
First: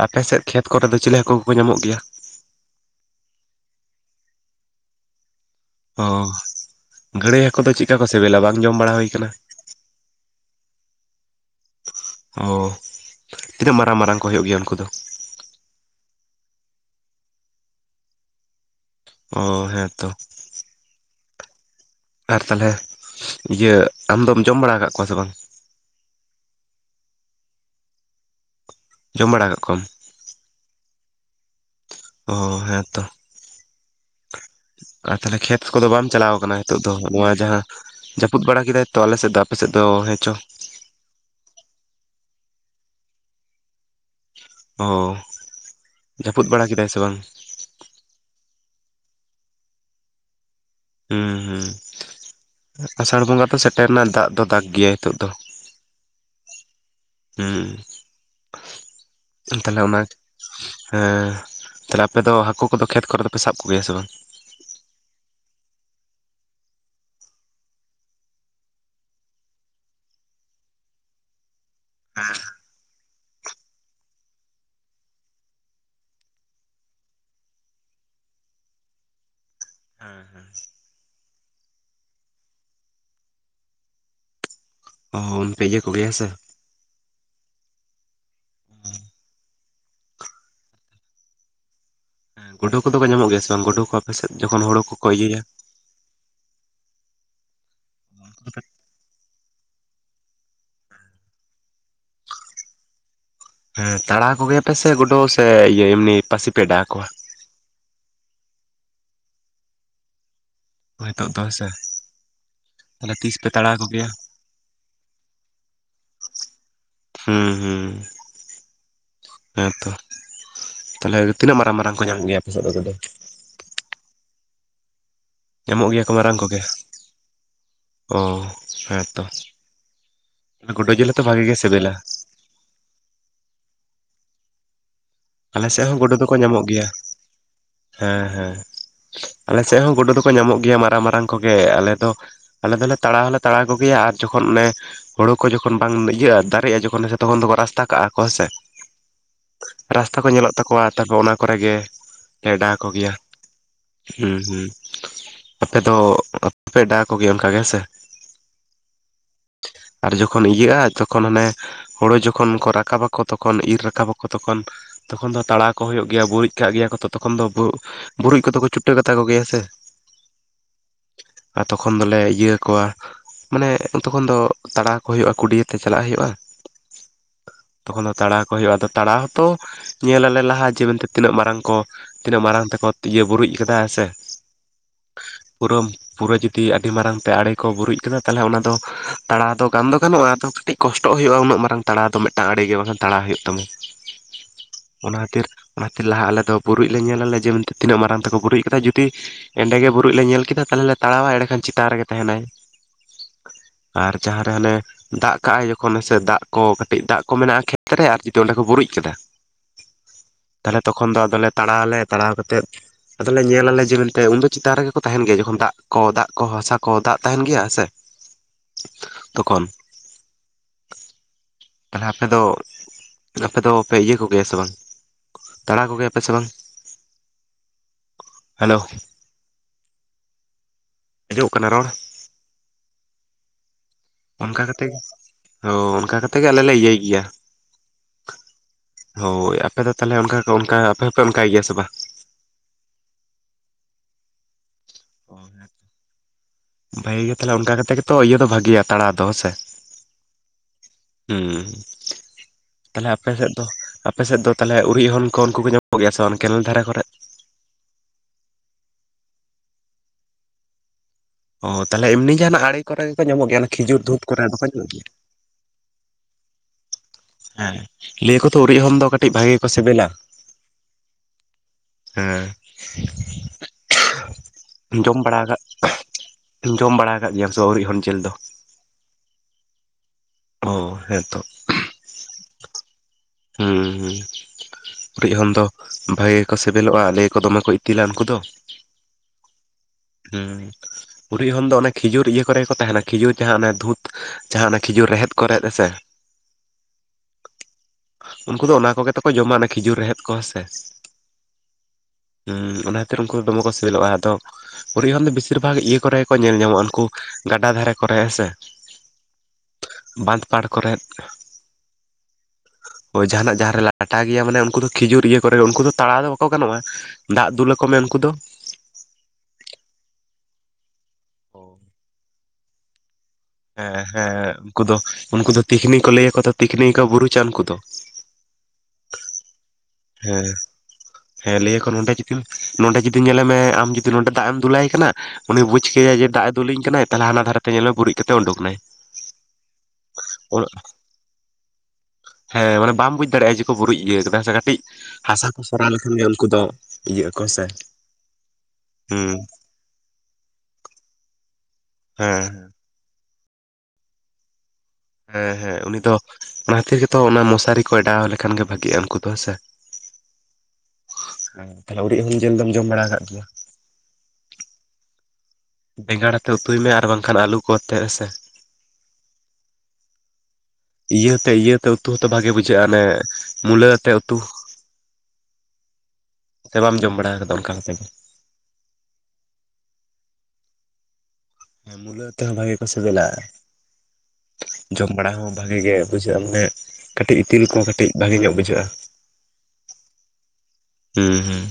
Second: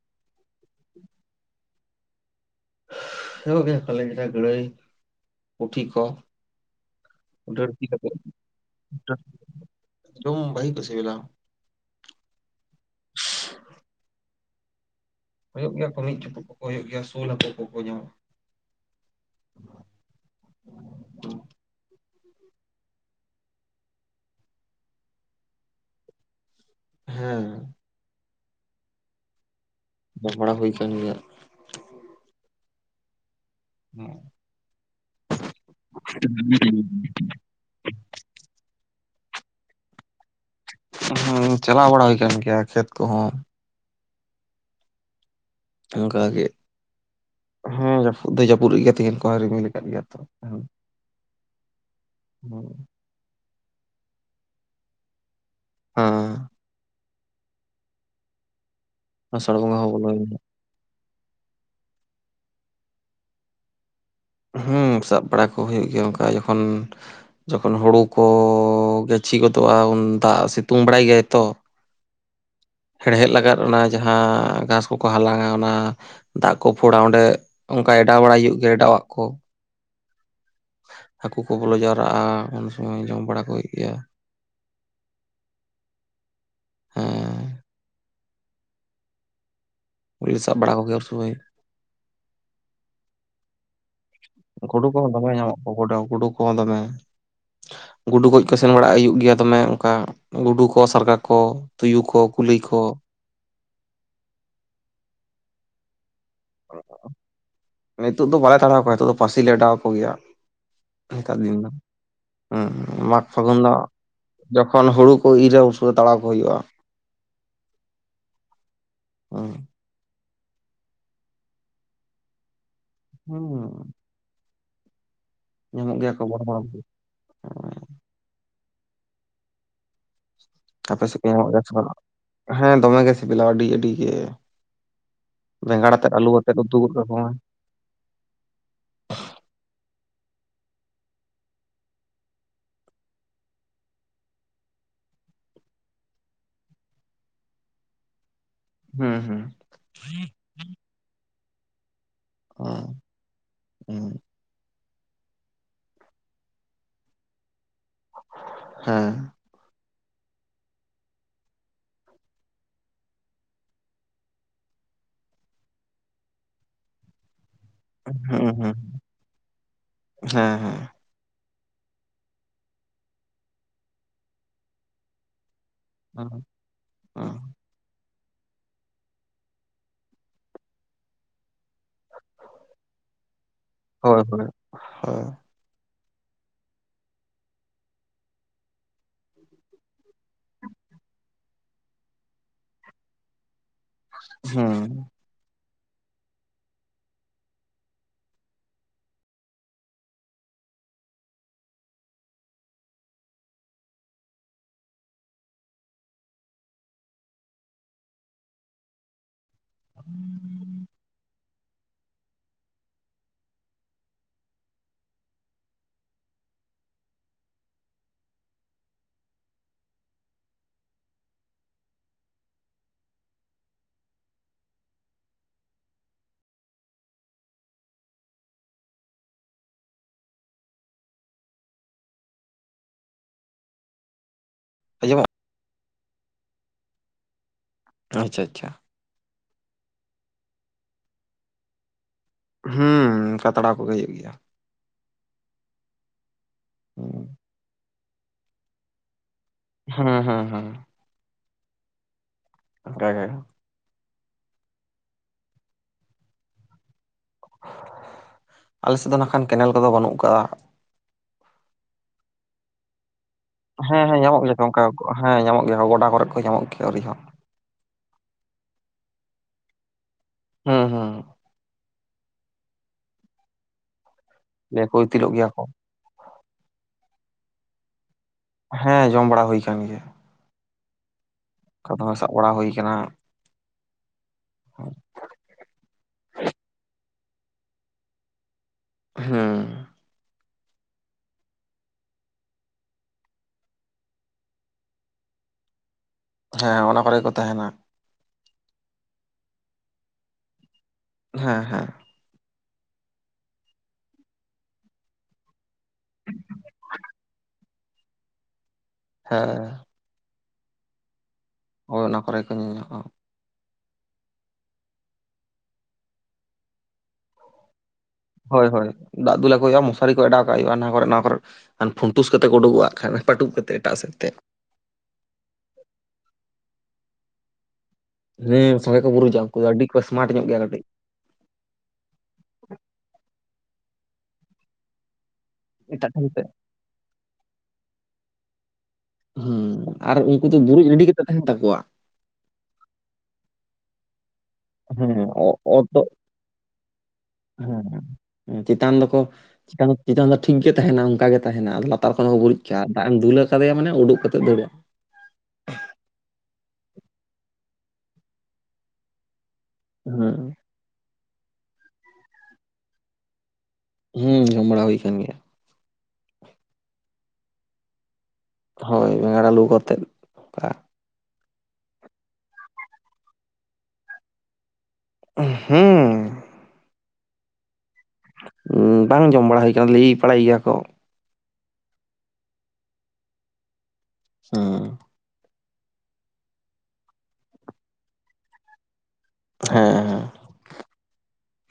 ᱟᱯᱮ ᱥᱮᱫ ᱠᱷᱮᱛ ᱠᱚᱨᱮ ᱫᱚ ᱪᱮᱞᱮ ᱦᱟᱹᱠᱩ ᱠᱚᱠᱚ ᱧᱟᱢᱚᱜ ᱜᱮᱭᱟ? ᱧᱟᱢᱚᱜ ᱜᱮᱭᱟ ᱠᱚ ᱞᱮᱸᱡᱨᱟ, ᱜᱟᱹᱲᱟᱹᱭ᱾ ᱯᱩᱴᱷᱤ ᱚ ᱠᱚ ᱜᱟᱹᱲᱟᱹᱭ ᱦᱟᱹᱠᱩ ᱫᱚ ᱰᱟᱹᱲᱠᱤ ᱪᱮᱫᱠᱟ ᱠᱚ ᱠᱟᱛᱮᱫ ᱥᱮᱵᱮᱞᱟ? ᱵᱟᱝ ᱡᱚᱢ ᱵᱟᱲᱟ ᱦᱩᱭ ᱟᱠᱟᱱᱟ᱾ ᱡᱚᱢ ᱵᱷᱟᱹᱜᱤ ᱠᱚ ᱥᱮᱵᱮᱞᱟ ᱾ ᱚ ᱛᱤᱱᱟᱹᱜ ᱢᱟᱨᱟᱝ ᱢᱟᱨᱟᱝ ᱠᱚ ᱦᱳᱭᱳᱜ ᱜᱮᱭᱟ ᱩᱱᱠᱩ ᱫᱚ? ᱦᱳᱭᱳᱜ ᱜᱮᱭᱟ ᱠᱚ ᱢᱤᱫ ᱪᱩᱯᱩᱫ ᱠᱚᱠᱚ ᱦᱩᱭᱩᱜ ᱜᱮᱭᱟ, ᱥᱳᱞ ᱦᱟᱹᱠᱩ ᱠᱚᱠᱚ ᱧᱟᱢᱚᱜ-ᱟ ᱾ ᱚᱻ ᱦᱮᱸ ᱛᱚ᱾ ᱜᱮᱭᱟ᱾ ᱟᱨ ᱛᱟᱞᱦᱮ ᱤᱭᱟᱹ ᱟᱢ ᱫᱚᱢ ᱡᱚᱢ ᱵᱟᱲᱟ ᱟᱠᱟᱫ ᱠᱚᱣᱟ ᱥᱮ ᱵᱟᱝ? ᱦᱮᱸ᱾ ᱡᱚᱢ ᱵᱟᱲᱟ ᱟᱠᱟᱜ ᱠᱚᱣᱟᱢ? ᱚᱞ ᱯᱟᱲᱦᱟᱣ ᱦᱩᱭ ᱟᱠᱟᱱ ᱜᱮᱭᱟ᱾ ᱚ ᱦᱮᱸ ᱛᱚ᱾ [inaudible] ᱟᱨ ᱛᱟᱦᱚᱞᱮ ᱠᱷᱮᱛ ᱠᱚᱫᱚ ᱵᱟᱢ ᱪᱟᱞᱟᱣ ᱟᱠᱟᱱᱟ ᱱᱤᱛᱚᱜ ᱫᱚ, ᱱᱚᱣᱟ ᱡᱟᱸᱦᱟᱸ ᱡᱟᱹᱯᱩᱫ ᱵᱟᱲᱟ ᱠᱮᱫᱟᱭ ᱛᱚ ᱟᱞᱮ ᱥᱮᱫ ᱫᱚ, ᱟᱯᱮ ᱥᱮᱫ ᱫᱚ ᱦᱮᱸᱪᱚ? ᱦᱮᱸ ᱪᱟᱞᱟᱣ ᱵᱟᱲᱟ ᱦᱩᱭ ᱠᱟᱱ ᱜᱮᱭᱟ ᱠᱷᱮᱛ ᱠᱚᱦᱚᱸ᱾ ᱚ ᱚᱱᱠᱟᱜᱮ ᱡᱟᱹᱯᱩᱫ ᱵᱟᱲᱟ ᱠᱮᱫᱟᱭ ᱥᱮ ᱵᱟᱝ ᱦᱮᱸ ᱡᱟᱹᱯᱩᱫ ᱫᱚ ᱡᱟᱹᱯᱩᱫ ᱜᱮᱭᱟ ᱛᱮᱦᱮᱧ ᱠᱚ ᱦᱚᱸᱭ ᱨᱤᱢᱤᱞ ᱟᱠᱟᱫ ᱜᱮᱭᱟ ᱛᱚ᱾ ᱦᱮᱸ ᱦᱮᱸ ᱟᱥᱟᱲ ᱵᱚᱸᱜᱟ ᱫᱚ ᱥᱮᱴᱮᱨᱱᱟ ᱫᱟᱜ ᱫᱚ ᱫᱟᱜ ᱜᱮᱭᱟ ᱱᱤᱛᱚᱜ ᱫᱚ᱾ ᱦᱟᱸ ᱟᱥᱟᱲ ᱦᱮᱸ [inaudible] ᱛᱟᱦᱞᱮ ᱵᱚᱸᱜᱟ ᱦᱚᱸ ᱚᱱᱟ ᱵᱚᱞᱚᱭᱮᱱᱟ ᱦᱮᱸ ᱛᱟᱦᱚᱞᱮ ᱟᱯᱮ ᱫᱚ ᱦᱟᱹᱠᱩ ᱠᱚᱫᱚ ᱠᱷᱮᱛ ᱠᱚᱨᱮ ᱫᱚᱯᱮ ᱥᱟᱵ ᱠᱚᱜᱮᱭᱟ ᱥᱮ ᱵᱟᱝ? ᱦᱮᱸ ᱥᱟᱵ ᱵᱟᱲᱟ ᱠᱚ ᱦᱩᱭᱩᱜ ᱜᱮᱭᱟ ᱚᱱᱠᱟ ᱡᱚᱠᱷᱚᱱ ᱡᱚᱠᱷᱚᱱ ᱦᱩᱲᱩ ᱠᱚ ᱜᱟᱹᱪᱷᱤ ᱜᱚᱫᱚᱜᱼᱟ, ᱩᱱ ᱫᱟᱜ ᱥᱤᱛᱩᱝ ᱵᱟᱲᱟᱭ ᱜᱮᱭᱟᱭ ᱛᱚ᱾ [unintelligible] ᱦᱮᱲᱦᱮᱫ ᱞᱟᱜᱟᱫ ᱚᱱᱟ ᱡᱟᱸᱦᱟᱸ ᱜᱷᱟᱸᱥ ᱠᱚᱠᱚ ᱦᱟᱞᱟᱝ-ᱟ ᱚᱱᱟ ᱫᱟᱜ ᱠᱚ ᱯᱷᱳᱲᱟ ᱚᱸᱰᱮ, ᱚᱱᱠᱟ ᱮᱰᱟᱣ ᱵᱟᱲᱟᱭ ᱦᱩᱭᱩᱜ ᱜᱮᱭᱟ ᱮᱰᱟᱣᱟᱜ ᱠᱚ᱾ ᱦᱮᱸ ᱦᱮᱸ ᱦᱟᱹᱠᱩ ᱠᱚ ᱵᱚᱞᱚ ᱡᱟᱣᱨᱟᱜᱼᱟ ᱩᱱ ᱥᱚᱢᱚᱭ ᱡᱚᱢ ᱵᱟᱲᱟ ᱠᱚ ᱦᱩᱭᱩᱜ ᱜᱮᱭᱟ᱾ ᱚᱢ ᱯᱮ ᱤᱭᱟᱹ ᱠᱚᱜᱮᱭᱟ ᱥᱮ᱾ ᱦᱮᱸ ᱩᱱ ᱥᱟᱵ ᱵᱟᱲᱟ ᱠᱚᱜᱮᱭᱟ ᱩᱱ ᱥᱚᱢᱚᱭ᱾ ᱜᱩᱰᱩ ᱠᱚᱫᱚ ᱠᱚ ᱧᱟᱢᱚᱜ ᱜᱮᱭᱟ ᱵᱟᱝ, ᱜᱩᱰᱩ ᱠᱚ? ᱟᱯᱮ ᱥᱮᱫ ᱡᱚᱠᱷᱚᱱ ᱦᱳᱲᱳ ᱜᱩᱰᱩ ᱠᱚᱠᱚ ᱠᱚᱦᱚᱸ ᱫᱚᱢᱮ ᱤᱭᱟᱹᱭᱟ ᱧᱟᱢᱚᱜ ᱠᱚ ᱜᱩᱰᱩ ᱜᱩᱰᱩ ᱠᱚᱦᱚᱸ ᱫᱚᱢᱮ, ᱜᱩᱰᱩ ᱜᱚᱡᱽ ᱠᱚ ᱥᱮᱱ ᱵᱟᱲᱟᱜ ᱦᱩᱭᱩᱜ ᱜᱮᱭᱟ ᱾ ᱫᱚᱢᱮ ᱚᱱᱠᱟ ᱜᱩᱰᱩ ᱠᱚ, ᱥᱟᱨᱜᱟ ᱠᱚ, ᱛᱩᱭᱩ ᱠᱚ, ᱠᱩᱞᱟᱹᱭ ᱠᱚ, ᱦᱮᱸ ᱛᱟᱲᱟᱣ ᱠᱚᱜᱮᱭᱟᱯᱮ ᱥᱮ ᱜᱩᱰᱩ ᱥᱮ ᱤᱭᱟᱹ ᱮᱢᱱᱤ ᱯᱟᱹᱥᱤ ᱯᱮ ᱮᱰᱟᱣ ᱟᱠᱚᱣᱟ? ᱱᱤᱛᱚᱜ ᱫᱚ ᱵᱟᱞᱮ ᱛᱟᱲᱟᱣ ᱠᱚᱣᱟ, ᱱᱤᱛᱚᱜ ᱫᱚ ᱯᱟᱹᱥᱤ ᱞᱮ ᱚᱰᱟᱣ ᱟᱠᱚ ᱜᱮᱭᱟ᱾ ᱦᱤᱛᱳᱜ ᱱᱮᱛᱟᱨ ᱫᱚ ᱫᱤᱱ ᱥᱮ ᱦᱮᱸ ᱢᱟᱜᱽ ᱯᱷᱟᱹᱜᱩᱱ ᱫᱚ ᱡᱚᱠᱷᱚᱱ ᱦᱩᱲᱩ ᱠᱚ ᱤᱨᱟ ᱩᱱ ᱥᱚᱢᱚᱭ ᱛᱟᱲᱟᱣ ᱠᱚ ᱦᱩᱭᱩᱜᱼᱟ᱾ ᱦᱮᱸ ᱦᱮᱸ, ᱦᱮᱸ ᱦᱮᱸᱛᱚ᱾ ᱛᱟᱞᱦᱮ ᱛᱤᱱᱟᱹᱜ ᱛᱤᱱᱟ. ᱜ ᱢᱟᱨᱟᱝ ᱢᱟᱨᱟᱝ ᱠᱚ ᱧᱟᱢᱚᱜ ᱜᱮᱭᱟ ᱟᱯᱮ ᱥᱮᱫ ᱨᱮᱫᱚ [unintelligible] ᱦᱮᱸ ᱧᱟᱢᱚᱜ ᱜᱮᱭᱟ ᱠᱚ ᱢᱟᱨᱟᱝ ᱠᱚᱜᱮ, ᱚ ᱦᱮᱸ ᱛᱚ᱾ ᱜᱚᱰᱩ ᱟᱯᱮ ᱡᱤᱞ ᱦᱚᱸ ᱥᱮᱫ ᱠᱚ ᱛᱚ ᱵᱷᱟᱜᱤ ᱧᱟᱢᱚᱜ ᱜᱮ ᱜᱮᱭᱟ ᱥᱮ ᱵᱟᱝ? ᱥᱤᱵᱤᱞᱟ? ᱦᱮᱸ ᱫᱚᱢᱮ ᱜᱮ ᱥᱤᱵᱤᱞᱟ ᱟᱹᱰᱤ ᱟᱹᱰᱤ ᱜᱮ᱾ ᱟᱞᱮ ᱥᱮᱫ ᱵᱮᱸᱜᱟᱲ ᱦᱚᱸ ᱟᱛᱮᱫ ᱜᱩᱰᱩ ᱟᱹᱞᱩ ᱫᱚᱠᱚ ᱟᱛᱮᱫ ᱠᱚ ᱧᱟᱢᱚᱜ ᱩᱛᱩ ᱜᱮᱭᱟ ᱜᱚᱫ ᱠᱟᱠᱚ ᱢᱟ᱾ ᱦᱮᱸ ᱦᱮᱸ, ᱟᱞᱮ ᱥᱮᱫ ᱦᱚᱸ ᱜᱳᱰᱳ ᱫᱚᱠᱚ ᱧᱟᱢᱚᱜ ᱜᱮᱭᱟ ᱢᱟᱨᱟᱝ ᱢᱟᱨᱟᱝ ᱠᱚᱜᱮ, ᱟᱞᱮ ᱫᱚ ᱟᱞᱮ ᱫᱚᱞᱮ ᱛᱟᱲᱟᱣ ᱦᱚᱸᱞᱮ ᱛᱟᱲᱟᱣ ᱠᱚᱜᱮᱭᱟ ᱟᱨ ᱡᱚᱠᱷᱚᱱ ᱚᱱᱮ ᱦᱳᱲᱳ ᱠᱚ ᱡᱚᱠᱷᱚᱱ ᱵᱟᱝ ᱤᱭᱟᱹᱜᱼᱟ ᱫᱟᱨᱮᱜᱼᱟ, ᱡᱚᱠᱷᱚᱱ ᱦᱮ ᱛᱚᱠᱷᱚᱱ ᱫᱚᱠᱚ ᱨᱟᱥᱛᱟ ᱠᱟᱜᱼᱟ ᱠᱚ ᱦᱮᱸ ᱥᱮ᱾ ᱦᱮᱸ ᱦᱮᱸ᱾ ᱨᱟᱥᱛᱟ ᱠᱚ ᱧᱮᱞᱚᱜ ᱛᱟᱠᱚᱣᱟ, ᱛᱟᱯᱚᱨ ᱚᱱᱟ ᱠᱚᱨᱮ ᱜᱮ ᱞᱮ ᱮᱰᱟᱣ ᱦᱩᱸ ᱟᱠᱚ ᱜᱮᱭᱟ᱾ ᱦᱩᱸ ᱟᱯᱮ ᱫᱚ [inaudible] ᱯᱮ ᱮᱰᱟᱣ ᱟᱠᱚ ᱜᱮᱭᱟ ᱚᱱᱠᱟ ᱦᱮᱸ ᱥᱮ? ᱦᱮᱸ ᱟᱨ ᱡᱚᱠᱷᱚᱱ ᱤᱭᱟᱹᱜᱼᱟ ᱛᱚᱠᱷᱚᱱ ᱦᱟᱱᱮ ᱦᱳᱲᱳ ᱡᱚᱠᱷᱚᱱ ᱠᱚ ᱨᱟᱠᱟᱵᱟᱠᱚ, ᱛᱚᱠᱷᱚᱱ ᱤᱨ ᱨᱟᱠᱟᱵᱟᱠᱚ ᱛᱚᱠᱷᱚᱱ ᱛᱚᱠᱷᱚᱱ ᱫᱚ ᱛᱟᱲᱟᱣ ᱠᱚ ᱦᱩᱭᱩᱜ ᱜᱮᱭᱟ ᱵᱩᱨᱩᱡ ᱠᱟᱜ ᱜᱮᱭᱟ ᱠᱚ ᱛᱚᱠᱷᱚᱱ ᱫᱚᱼᱼ ᱵᱩᱨᱩᱡ ᱦᱩᱸ ᱠᱚᱫᱚ ᱠᱚ ᱦᱩᱸ ᱪᱩᱴᱟᱹ ᱠᱟᱛᱟ ᱠᱚᱜᱮᱭᱟ ᱥᱮ? ᱦᱮᱸ ᱦᱮᱸ ᱟᱨ ᱛᱚᱠᱷᱚᱱ ᱫᱚᱞᱮ ᱤᱭᱟᱹ ᱣᱟᱠᱚᱣᱟ ᱢᱟᱱᱮ ᱛᱚᱠᱷᱚᱱ ᱫᱚ ᱛᱟᱲᱟᱣ ᱠᱚ ᱦᱩᱭᱩᱜᱼᱟ ᱠᱩᱰᱤᱭᱟ ᱛᱮ ᱪᱟᱞᱟᱜ ᱦᱩᱭᱩᱜᱼᱟ, ᱦᱩᱸ ᱦᱩᱸ ᱛᱚᱠᱷᱚᱱ ᱫᱚ ᱛᱟᱲᱟᱣ ᱠᱚ ᱦᱩᱭᱩᱜᱼᱟ ᱟᱫᱚ ᱛᱟᱲᱟᱣ ᱦᱚᱸ ᱛᱚᱼᱼ ᱧᱮᱞᱟᱞᱮ ᱞᱟᱦᱟ ᱡᱮ ᱢᱮᱱᱛᱮ ᱛᱤᱱᱟᱹᱜ ᱢᱟᱨᱟᱝ ᱠᱚ ᱛᱤᱱᱟᱹᱜ ᱢᱟᱨᱟᱝ ᱛᱮᱠᱚ ᱤᱭᱟᱹ ᱵᱩᱨᱩᱡ ᱠᱮᱫᱟ ᱦᱮ ᱥᱮ ᱦᱳᱭ ᱦᱳᱭ ᱦᱳᱭ ᱯᱩᱨᱟᱹᱢ ᱯᱩᱨᱟᱹ ᱡᱩᱫᱤ ᱟᱹᱰᱤ ᱢᱟᱨᱟᱝ ᱛᱮ ᱟᱲᱮ ᱠᱚ ᱵᱩᱨᱩᱡ ᱠᱟᱫᱟ ᱛᱟᱦᱚᱞᱮ ᱚᱱᱟ ᱫᱚ ᱛᱟᱲᱟᱣ ᱫᱚ ᱜᱟᱱ ᱫᱚ ᱜᱟᱱᱚᱜᱼᱟ ᱟᱫᱚ ᱠᱟᱹᱴᱤᱡ ᱠᱚᱥᱴᱚᱜ ᱦᱩᱭᱩᱜᱼᱟ ᱩᱱᱟᱹᱜ ᱢᱟᱨᱟᱝ ᱠᱚᱥᱴᱚᱜ ᱦᱩᱭᱩᱜᱼᱟ ᱩᱱᱟᱹᱜ ᱢᱟᱨᱟᱜ ᱛᱟᱲᱟᱣ ᱫᱚ ᱢᱤᱫᱴᱟᱝ ᱟᱲᱮᱜᱮ ᱵᱟᱝᱠᱷᱟᱱ ᱛᱟᱲᱟᱣ ᱦᱳᱭᱳᱜ ᱛᱟᱢᱟ ᱾ ᱦᱩᱸ᱾ ᱚᱱᱟ ᱠᱷᱟᱛᱤᱨ ᱚᱱᱟ ᱠᱷᱟᱛᱤᱨ ᱞᱟᱦᱟ ᱟᱞᱮᱫᱚ ᱵᱩᱨᱩᱡ ᱞᱮ ᱧᱮᱞᱟᱞᱮ ᱛᱤᱱᱟᱹᱜ ᱢᱟᱨᱟᱝ ᱛᱮᱠᱚ ᱵᱩᱨᱤᱡ ᱟᱠᱟᱫᱟ ᱡᱩᱫᱤ ᱮᱸᱰᱮ ᱜᱮ ᱵᱩᱨᱩᱡ ᱞᱮ ᱧᱮᱞ ᱠᱮᱫᱟ ᱛᱟᱦᱞᱮ ᱞᱮ ᱛᱟᱲᱣᱟ ᱮᱸᱰᱮ ᱠᱷᱟᱱ ᱪᱮᱛᱟᱱ ᱨᱮᱜᱮ ᱛᱟᱦᱮᱱᱟᱭ᱾ ᱟᱨ ᱡᱟᱦᱟᱸ ᱨᱮ ᱦᱟᱱᱮ ᱫᱟᱜ ᱠᱟᱜᱼ ᱟᱭ ᱡᱚᱠᱷᱚᱱ ᱥᱮ ᱫᱟᱜ ᱠᱚ ᱠᱟᱹᱴᱤᱡ ᱫᱟᱜ ᱠᱚ ᱢᱮᱱᱟᱜᱼᱟ ᱠᱷᱮᱛᱨᱮ ᱟᱨ ᱡᱩᱫᱤ ᱚᱸᱰᱮ ᱠᱚ ᱵᱩᱨᱤᱡ ᱠᱟᱫᱟ᱾ [inaudible] ᱛᱟᱦᱞᱮ ᱛᱚᱠᱷᱚᱱ ᱫᱚ ᱟᱫᱚᱞᱮ ᱛᱟᱲᱟᱣᱟᱞᱮ ᱛᱟᱲᱟᱣ ᱠᱟᱛᱮᱫ ᱟᱫᱚᱞᱮ ᱧᱮᱞ ᱟᱞᱮ ᱡᱮ ᱢᱮᱱᱛᱮ ᱩᱱ ᱫᱚ ᱪᱮᱛᱟᱱ ᱨᱮᱜᱮ ᱠᱚ ᱛᱟᱦᱮᱱ ᱜᱮᱭᱟ ᱡᱚᱠᱷᱚᱱ ᱫᱟᱜ ᱠᱚ ᱫᱟᱜ ᱠᱚ ᱦᱟᱥᱟ ᱠᱚ ᱫᱟᱜ ᱛᱟᱦᱮᱱ ᱜᱮᱭᱟ ᱦᱮ ᱥᱮ᱾ [inaudible] ᱛᱚᱠᱷᱚᱱ᱾ ᱛᱟᱦᱚᱞᱮ ᱟᱯᱮ ᱫᱚ ᱟᱯᱮ ᱫᱚᱯᱮ ᱤᱭᱟᱹ ᱠᱚᱜᱮᱭᱟ ᱥᱮ ᱵᱟᱝ? ᱛᱟᱲᱟᱣ ᱠᱚᱜᱮᱭᱟᱯᱮ ᱥᱮ ᱵᱟᱝ, ᱦᱮᱞᱳ᱾ ᱟᱸᱡᱚᱢᱚᱜ ᱠᱟᱱᱟ ᱨᱚᱲ? ᱚᱱᱠᱟ ᱠᱟᱛᱮ ᱟᱸᱡᱚᱢᱚᱜ ᱦᱳ ᱚᱱᱠᱟ ᱠᱟᱛᱮ ᱜᱮ ᱟᱞᱮ ᱞᱮ ᱤᱭᱟᱹᱭ ᱜᱮᱭᱟ᱾ ᱟᱪᱪᱷᱟ ᱟᱪᱪᱷᱟ᱾ ᱦᱳᱭ, ᱟᱯᱮ ᱫᱚ ᱛᱦᱚᱞᱮ ᱚᱱᱠᱟ ᱠᱚ ᱚᱱᱠᱟ ᱟᱯᱮ ᱦᱚᱯᱮ ᱚᱱᱠᱟᱭ ᱜᱮᱭᱟ ᱥᱮ ᱵᱟᱝ? ᱦᱩᱸ ᱚᱱᱠᱟ ᱛᱟᱲᱟᱣ ᱠᱚᱜᱮ ᱦᱩᱭᱩᱜ ᱜᱮᱭᱟ᱾ [inaudible] ᱦᱩᱸ ᱵᱷᱟᱜᱮ ᱜᱮ ᱛᱟᱦᱚᱞᱮ ᱚᱱᱠᱟ ᱠᱟᱛᱮ ᱜᱮᱛᱚ ᱤᱭᱟᱹ ᱫᱚ ᱵᱷᱟᱜᱮᱭᱟ ᱛᱟᱲᱟᱣ ᱫᱚ ᱦᱮ ᱥᱮ᱾ ᱦᱩᱸ ᱦᱩᱸ ᱦᱩᱸ᱾ ᱦᱩᱸ, ᱛᱟᱦᱞᱮ ᱚᱱᱠᱟᱜᱮ ᱟᱯᱮ ᱥᱮᱫ ᱛᱚ ᱟᱯᱮ ᱥᱮᱫ ᱫᱚ ᱛᱟᱦᱚᱞᱮ ᱩᱨᱤᱡᱦᱚᱱ ᱠᱚ ᱩᱱᱠᱩ ᱠᱚ ᱧᱟᱢᱚᱜ ᱜᱮᱭᱟ ᱥᱮ ᱠᱮᱱᱮᱞ ᱫᱷᱟᱨᱮ ᱠᱚᱨᱮᱜ? ᱟᱞᱮ ᱥᱮᱫ ᱫᱚ ᱱᱟᱠᱷᱟᱱ ᱠᱮᱱᱮᱞ ᱠᱚᱫᱚ ᱵᱟᱹᱱᱩᱜ ᱠᱟᱜᱼᱟ᱾ ᱳ ᱛᱟᱦᱚᱞᱮ ᱮᱢᱱᱤ ᱡᱟᱦᱟᱱᱟᱜ ᱟᱲᱮ ᱠᱚᱨᱮ ᱜᱮᱠᱚ ᱧᱟᱢᱚᱜ ᱜᱮᱭᱟ ᱚᱱᱮ ᱦᱮᱸ ᱦᱮᱸ ᱧᱟᱢᱚᱜ ᱜᱮᱭᱟ ᱠᱚ ᱚᱱᱠᱟ ᱦᱮᱸ ᱧᱟᱢᱚᱜ ᱜᱮᱭᱟ ᱜᱚᱰᱟ ᱠᱚᱨᱮ ᱠᱚ ᱧᱟᱢᱚᱜ ᱜᱮᱭᱟ ᱩᱨᱤᱡᱦᱚᱱ᱾ ᱦᱮᱸ ᱞᱟᱹᱭᱟᱠᱚ ᱛᱚ ᱩᱨᱤᱡᱦᱚᱱ ᱫᱚ ᱠᱟᱹᱴᱤᱡ ᱵᱷᱟᱜᱤ ᱜᱮ ᱠᱚ ᱥᱤᱵᱤᱞᱟ᱾ ᱦᱩᱸ ᱦᱩᱸ᱾ ᱦᱮᱸ᱾ ᱞᱟᱹᱭ ᱟᱠᱚ [unintelligible] ᱡᱚᱢ ᱤᱛᱤᱞᱚᱜ ᱵᱟᱲᱟ ᱜᱮᱭᱟ ᱠᱟᱜ ᱠᱚ ᱡᱚᱢ ᱵᱟᱲᱟ ᱟᱠᱟᱫ ᱜᱮᱭᱟᱢ ᱭ ᱩᱨᱤᱡᱦᱚᱱ ᱡᱮᱞ ᱫᱚ? ᱦᱮᱸ ᱡᱚᱢ ᱵᱟᱲᱟ ᱦᱩᱭ ᱠᱟᱱ ᱜᱮᱭᱟ᱾ ᱚ ᱦᱮᱸ ᱛᱚ᱾ ᱟᱭᱢᱟ ᱥᱟᱵ ᱵᱟᱲᱟ ᱦᱩᱭ ᱠᱟᱱᱟ᱾ ᱦᱩᱸ ᱦᱩᱸ᱾ [inaudible] ᱩᱨᱤᱡᱦᱚᱱ ᱫᱚ ᱵᱷᱟᱜᱮ ᱜᱮᱠᱚ ᱥᱤᱵᱤᱞᱚᱜᱼᱟ, ᱞᱟᱹᱭ ᱟᱠᱚ ᱫᱚᱢᱮ ᱠᱚ ᱤᱛᱤᱞᱟ ᱩᱱᱠᱩ ᱫᱚ᱾ ᱦᱩᱸ᱾ ᱦᱩ ᱩᱨᱤᱡᱦᱚᱱ ᱫᱚ ᱚᱱᱮ ᱠᱷᱤᱡᱩᱨ ᱤᱭᱟᱹ ᱠᱚᱨᱮ ᱠᱚ ᱛᱟᱦᱮᱱᱟ ᱠᱷᱤᱡᱩᱨ ᱡᱟᱦᱟ ᱚᱱᱮ ᱫᱷᱩᱛ ᱡᱟᱦᱟ ᱚᱱᱟ ᱠᱷᱤᱡᱩᱨ ᱨᱮᱦᱮᱫ ᱠᱚᱨᱮ ᱦᱮᱥᱮ ᱦᱮ ᱚᱱᱟ ᱠᱚᱨᱮ ᱠᱚ ᱛᱟᱦᱮᱱᱟ ᱩᱱᱠᱩ ᱫᱚ ᱚᱱᱟ ᱠᱚᱜᱮ ᱛᱮᱠᱚ ᱡᱚᱢ-ᱟ ᱚᱱᱟ ᱠᱷᱤᱡᱩᱨ ᱨᱮᱦᱮᱫ ᱠᱚ ᱦᱮᱥᱮ ᱦᱮᱸ ᱦᱮᱸ ᱚᱱᱟ ᱠᱷᱟᱹᱛᱤᱨ ᱩᱱᱠᱩ ᱫᱚ ᱫᱚᱢᱮ ᱠᱚ ᱥᱤᱵᱤᱞᱚᱜᱼᱟ ᱟᱫᱚ ᱩᱨᱤᱡᱦᱚᱱ ᱫᱚ ᱵᱤᱹᱹᱹ ᱵᱮᱥᱤᱨ ᱵᱷᱟᱜᱽ ᱤᱭᱟᱹ ᱠᱚᱨᱮ ᱜᱮ ᱠᱚ ᱧᱮᱞ ᱧᱟᱢᱚᱜᱼᱟ ᱩᱱᱠᱩ ᱜᱟᱰᱟ ᱫᱷᱟᱨᱮ ᱠᱚᱨᱮ ᱦᱮ ᱥᱮ ᱦᱮᱸ ᱵᱟᱸᱫᱷᱯᱟᱲ ᱠᱚᱨᱮᱫ ᱦᱳᱭ ᱚᱱᱟ ᱠᱚᱨᱮ ᱠᱚ ᱧᱮᱧᱟᱢᱟ ᱦᱳᱭ ᱡᱟᱦᱟᱱᱟᱜ ᱡᱟᱦᱟᱨᱮ ᱞᱟᱜ ᱠᱟᱴᱟ ᱜᱮᱭᱟ ᱢᱟᱱᱮ ᱩᱱᱠᱩ ᱫᱚ ᱠᱷᱤᱡᱩᱨ ᱤᱭᱟᱹ ᱠᱚᱨᱮ ᱩᱱᱠᱩ ᱫᱚ ᱛᱟᱲᱟᱣ ᱫᱚ ᱵᱟᱠᱚ ᱜᱟᱱᱚᱜᱼᱟ ᱫᱟᱜ ᱫᱩᱞ ᱟᱠᱚ ᱢᱮ ᱩᱱᱠᱩ ᱫᱚ ᱦᱳᱭ ᱦᱳᱭ ᱫᱟᱜ ᱫᱩᱞ ᱟᱠᱚ ᱦᱩᱭᱩᱜᱼᱟ ᱢᱚᱥᱟᱨᱤ ᱠᱚ ᱚᱰᱟᱣ ᱠᱟᱜ ᱦᱩᱭᱩᱜᱼᱟ ᱦᱟᱱᱟ ᱠᱚᱨᱮ ᱱᱟᱣᱟ ᱠᱚᱨᱮ ᱯᱷᱩᱴᱩᱥ ᱠᱟᱛᱮ ᱩᱰᱳᱚᱜ-ᱟ ᱟᱠᱷᱟᱱ ᱯᱟᱹᱴᱩᱵ ᱠᱟᱛᱮ ᱦᱮ ᱮᱴᱟᱜ ᱥᱮᱫ ᱦᱮ ᱛᱮ ᱩᱱᱠᱩ ᱫᱚ ᱩᱱᱠᱩ ᱫᱚ ᱛᱤᱠᱱᱤ ᱠᱚ ᱞᱟᱹᱭ ᱟᱠᱚ ᱛᱤᱠᱱᱤ ᱠᱚ ᱵᱩᱨᱩᱪᱟ ᱩᱱᱠᱩ ᱫᱚ ᱦᱮ ᱥᱚᱸᱜᱮ ᱠᱚ ᱵᱩᱨᱩᱪᱟ ᱩᱱᱠᱩ ᱫᱚ ᱟᱹᱰᱤ ᱠᱚ ᱤᱥᱢᱟᱴ ᱧᱚᱜ ᱜᱮᱭᱟ ᱠᱟᱹᱴᱤᱡ ᱦᱮ ᱞᱟᱹᱭ ᱟᱠᱚ ᱱᱚᱰᱮ ᱡᱩᱫᱤ ᱱᱚᱰᱮ ᱡᱩᱫᱤᱢ ᱧᱮᱞ ᱢᱮ ᱟᱢ ᱡᱩᱫᱤ ᱱᱚᱰᱮ ᱫᱟᱜ ᱮᱢ ᱫᱩᱞ ᱟᱭ ᱠᱟᱱᱟ ᱩᱱᱤ ᱵᱩᱡᱽ ᱮᱴᱟᱜ ᱠᱮᱫᱟᱭ ᱡᱮ ᱴᱷᱮᱱ ᱛᱮ ᱫᱟᱜ ᱮᱢ ᱫᱩᱞ ᱟᱭ ᱠᱟᱱᱟ ᱛᱟᱦᱚᱞᱮ ᱦᱟᱱᱟ ᱫᱷᱟᱨᱮ ᱛᱮ ᱧᱮᱞ ᱢᱮ ᱵᱩᱨᱩᱪ ᱠᱟᱛᱮᱫ ᱩᱰᱳᱜ ᱮᱱᱟᱭ ᱦᱩ ᱟᱨ ᱩᱱᱠᱩ ᱫᱚ ᱵᱩᱲᱩᱪ ᱨᱮᱰᱤ ᱠᱟᱛᱮᱫ ᱛᱟᱦᱮᱱ ᱛᱟᱠᱚᱣᱟ ᱦᱮ ᱢᱟᱱᱮ ᱵᱟᱝ ᱵᱩᱡᱽ ᱫᱟᱲᱮᱭᱟᱜᱼᱟ ᱡᱮ ᱵᱩᱨᱩᱪ ᱤᱭᱟᱹ ᱠᱟᱫᱟ ᱥᱮ ᱠᱟᱹᱴᱤᱡ ᱼᱼ ᱦᱟᱥᱟ ᱠᱚ ᱥᱚᱨᱟ ᱞᱮᱠᱷᱟᱱ ᱜᱮ ᱩᱱᱠᱩ ᱫᱚ ᱤᱭᱟᱹᱜ ᱟᱠᱚ ᱥᱮ ᱦᱮ ᱪᱮᱛᱟᱱ ᱫᱚᱠᱚ ᱦᱩᱸ ᱼᱼ ᱪᱮᱛᱟᱱ ᱫᱚ ᱴᱷᱤᱠ ᱜᱮ ᱛᱟᱦᱮᱱᱟ ᱚᱱᱠᱟ ᱜᱮ ᱛᱟᱦᱮᱱᱟ ᱟ ᱞᱟᱛᱟᱨ ᱠᱷᱚᱱ ᱫᱟᱠᱟ ᱦᱮᱸ ᱵᱩᱨᱩᱪ ᱫᱟᱜ ᱮᱢ ᱫᱩᱞ ᱠᱟᱭᱫᱮᱭᱟ ᱢᱟᱱᱮ ᱩᱰᱳᱠ ᱠᱟᱛᱮᱫ ᱫᱟᱹᱲ ᱟᱭ ᱦᱮ ᱦᱮ ᱩᱱᱤ ᱫᱚ ᱚᱱᱟ ᱠᱷᱟᱹᱛᱤᱨ ᱜᱮᱛᱚ ᱚᱱᱟ ᱢᱚᱥᱟᱨᱤ ᱠᱚ ᱚᱰᱟᱣ ᱞᱮᱠᱷᱟᱱ ᱜᱮ ᱵᱷᱟᱜᱮᱜᱼᱟ ᱩᱱᱠᱩ ᱫᱚ ᱦᱮ ᱥᱮ ᱦᱮᱸ ᱛᱟᱦᱚᱞᱮ ᱩᱨᱤᱡᱦᱚᱱᱧ ᱡᱮᱞ ᱫᱚᱢ ᱡᱚᱢ ᱵᱟᱲᱟ ᱟᱠᱟᱫ ᱜᱮᱭᱟ ᱦᱩᱸ ᱡᱚᱢ ᱵᱟᱲᱟ ᱦᱩᱭ ᱠᱟᱱ ᱜᱮᱭᱟ ᱵᱮᱸᱜᱟᱲ ᱟᱛ ᱩᱛᱩᱭ ᱢᱮ ᱟᱨ ᱵᱟᱝᱠᱷᱟᱱ ᱟᱞᱩ ᱠᱚ ᱟᱛᱮᱜ ᱦᱮᱥᱮ ᱦᱳᱭ ᱵᱮᱸᱜᱟᱲ ᱟᱞᱩ ᱠᱟᱛᱮᱫ ᱚᱱᱠᱟ ᱤᱭᱟᱹᱛᱮ ᱤᱭᱟᱹᱛᱮ ᱩᱛᱩ ᱦᱚᱸᱛᱚ ᱵᱷᱟᱜᱮ ᱵᱩᱡᱷᱟᱹᱜᱼᱟ ᱚᱱᱮ ᱢᱩᱞᱟᱹ ᱟᱛᱮᱜ ᱩᱛᱩ ᱦᱩᱸ ᱥᱮ ᱵᱟᱢ ᱡᱚᱢ ᱵᱟᱲᱟ ᱟᱠᱟᱫᱟ ᱚᱱᱠᱟ ᱠᱟᱛᱮ ᱵᱟᱝ ᱡᱚᱢ ᱵᱟᱲᱟ ᱦᱩᱭ ᱠᱟᱱᱟ ᱞᱮᱭ ᱵᱟᱲᱟᱭ ᱜᱮᱭᱟ ᱠᱚ ᱢᱩᱞᱳ ᱛᱮ ᱦᱚᱸ ᱵᱷᱟᱜᱤ ᱠᱚ ᱥᱮᱵᱮᱞᱟ ᱦᱩᱸ ᱦᱩᱸ ᱵᱟᱲᱟ ᱦᱚᱸ ᱵᱷᱟᱜᱮ ᱜᱮ ᱵᱩᱡᱷᱟᱹᱜ-ᱟ ᱢᱟᱱᱮ ᱠᱟᱹᱴᱤᱡ ᱤᱛᱤᱞ ᱠᱚ ᱠᱟᱴᱤᱜ ᱵᱷᱟᱜᱤᱧᱚᱜ ᱵᱩᱡᱷᱟᱹᱜᱼᱟ ᱦᱮᱸ ᱦᱮᱸ ᱮᱸ ᱦᱮᱸ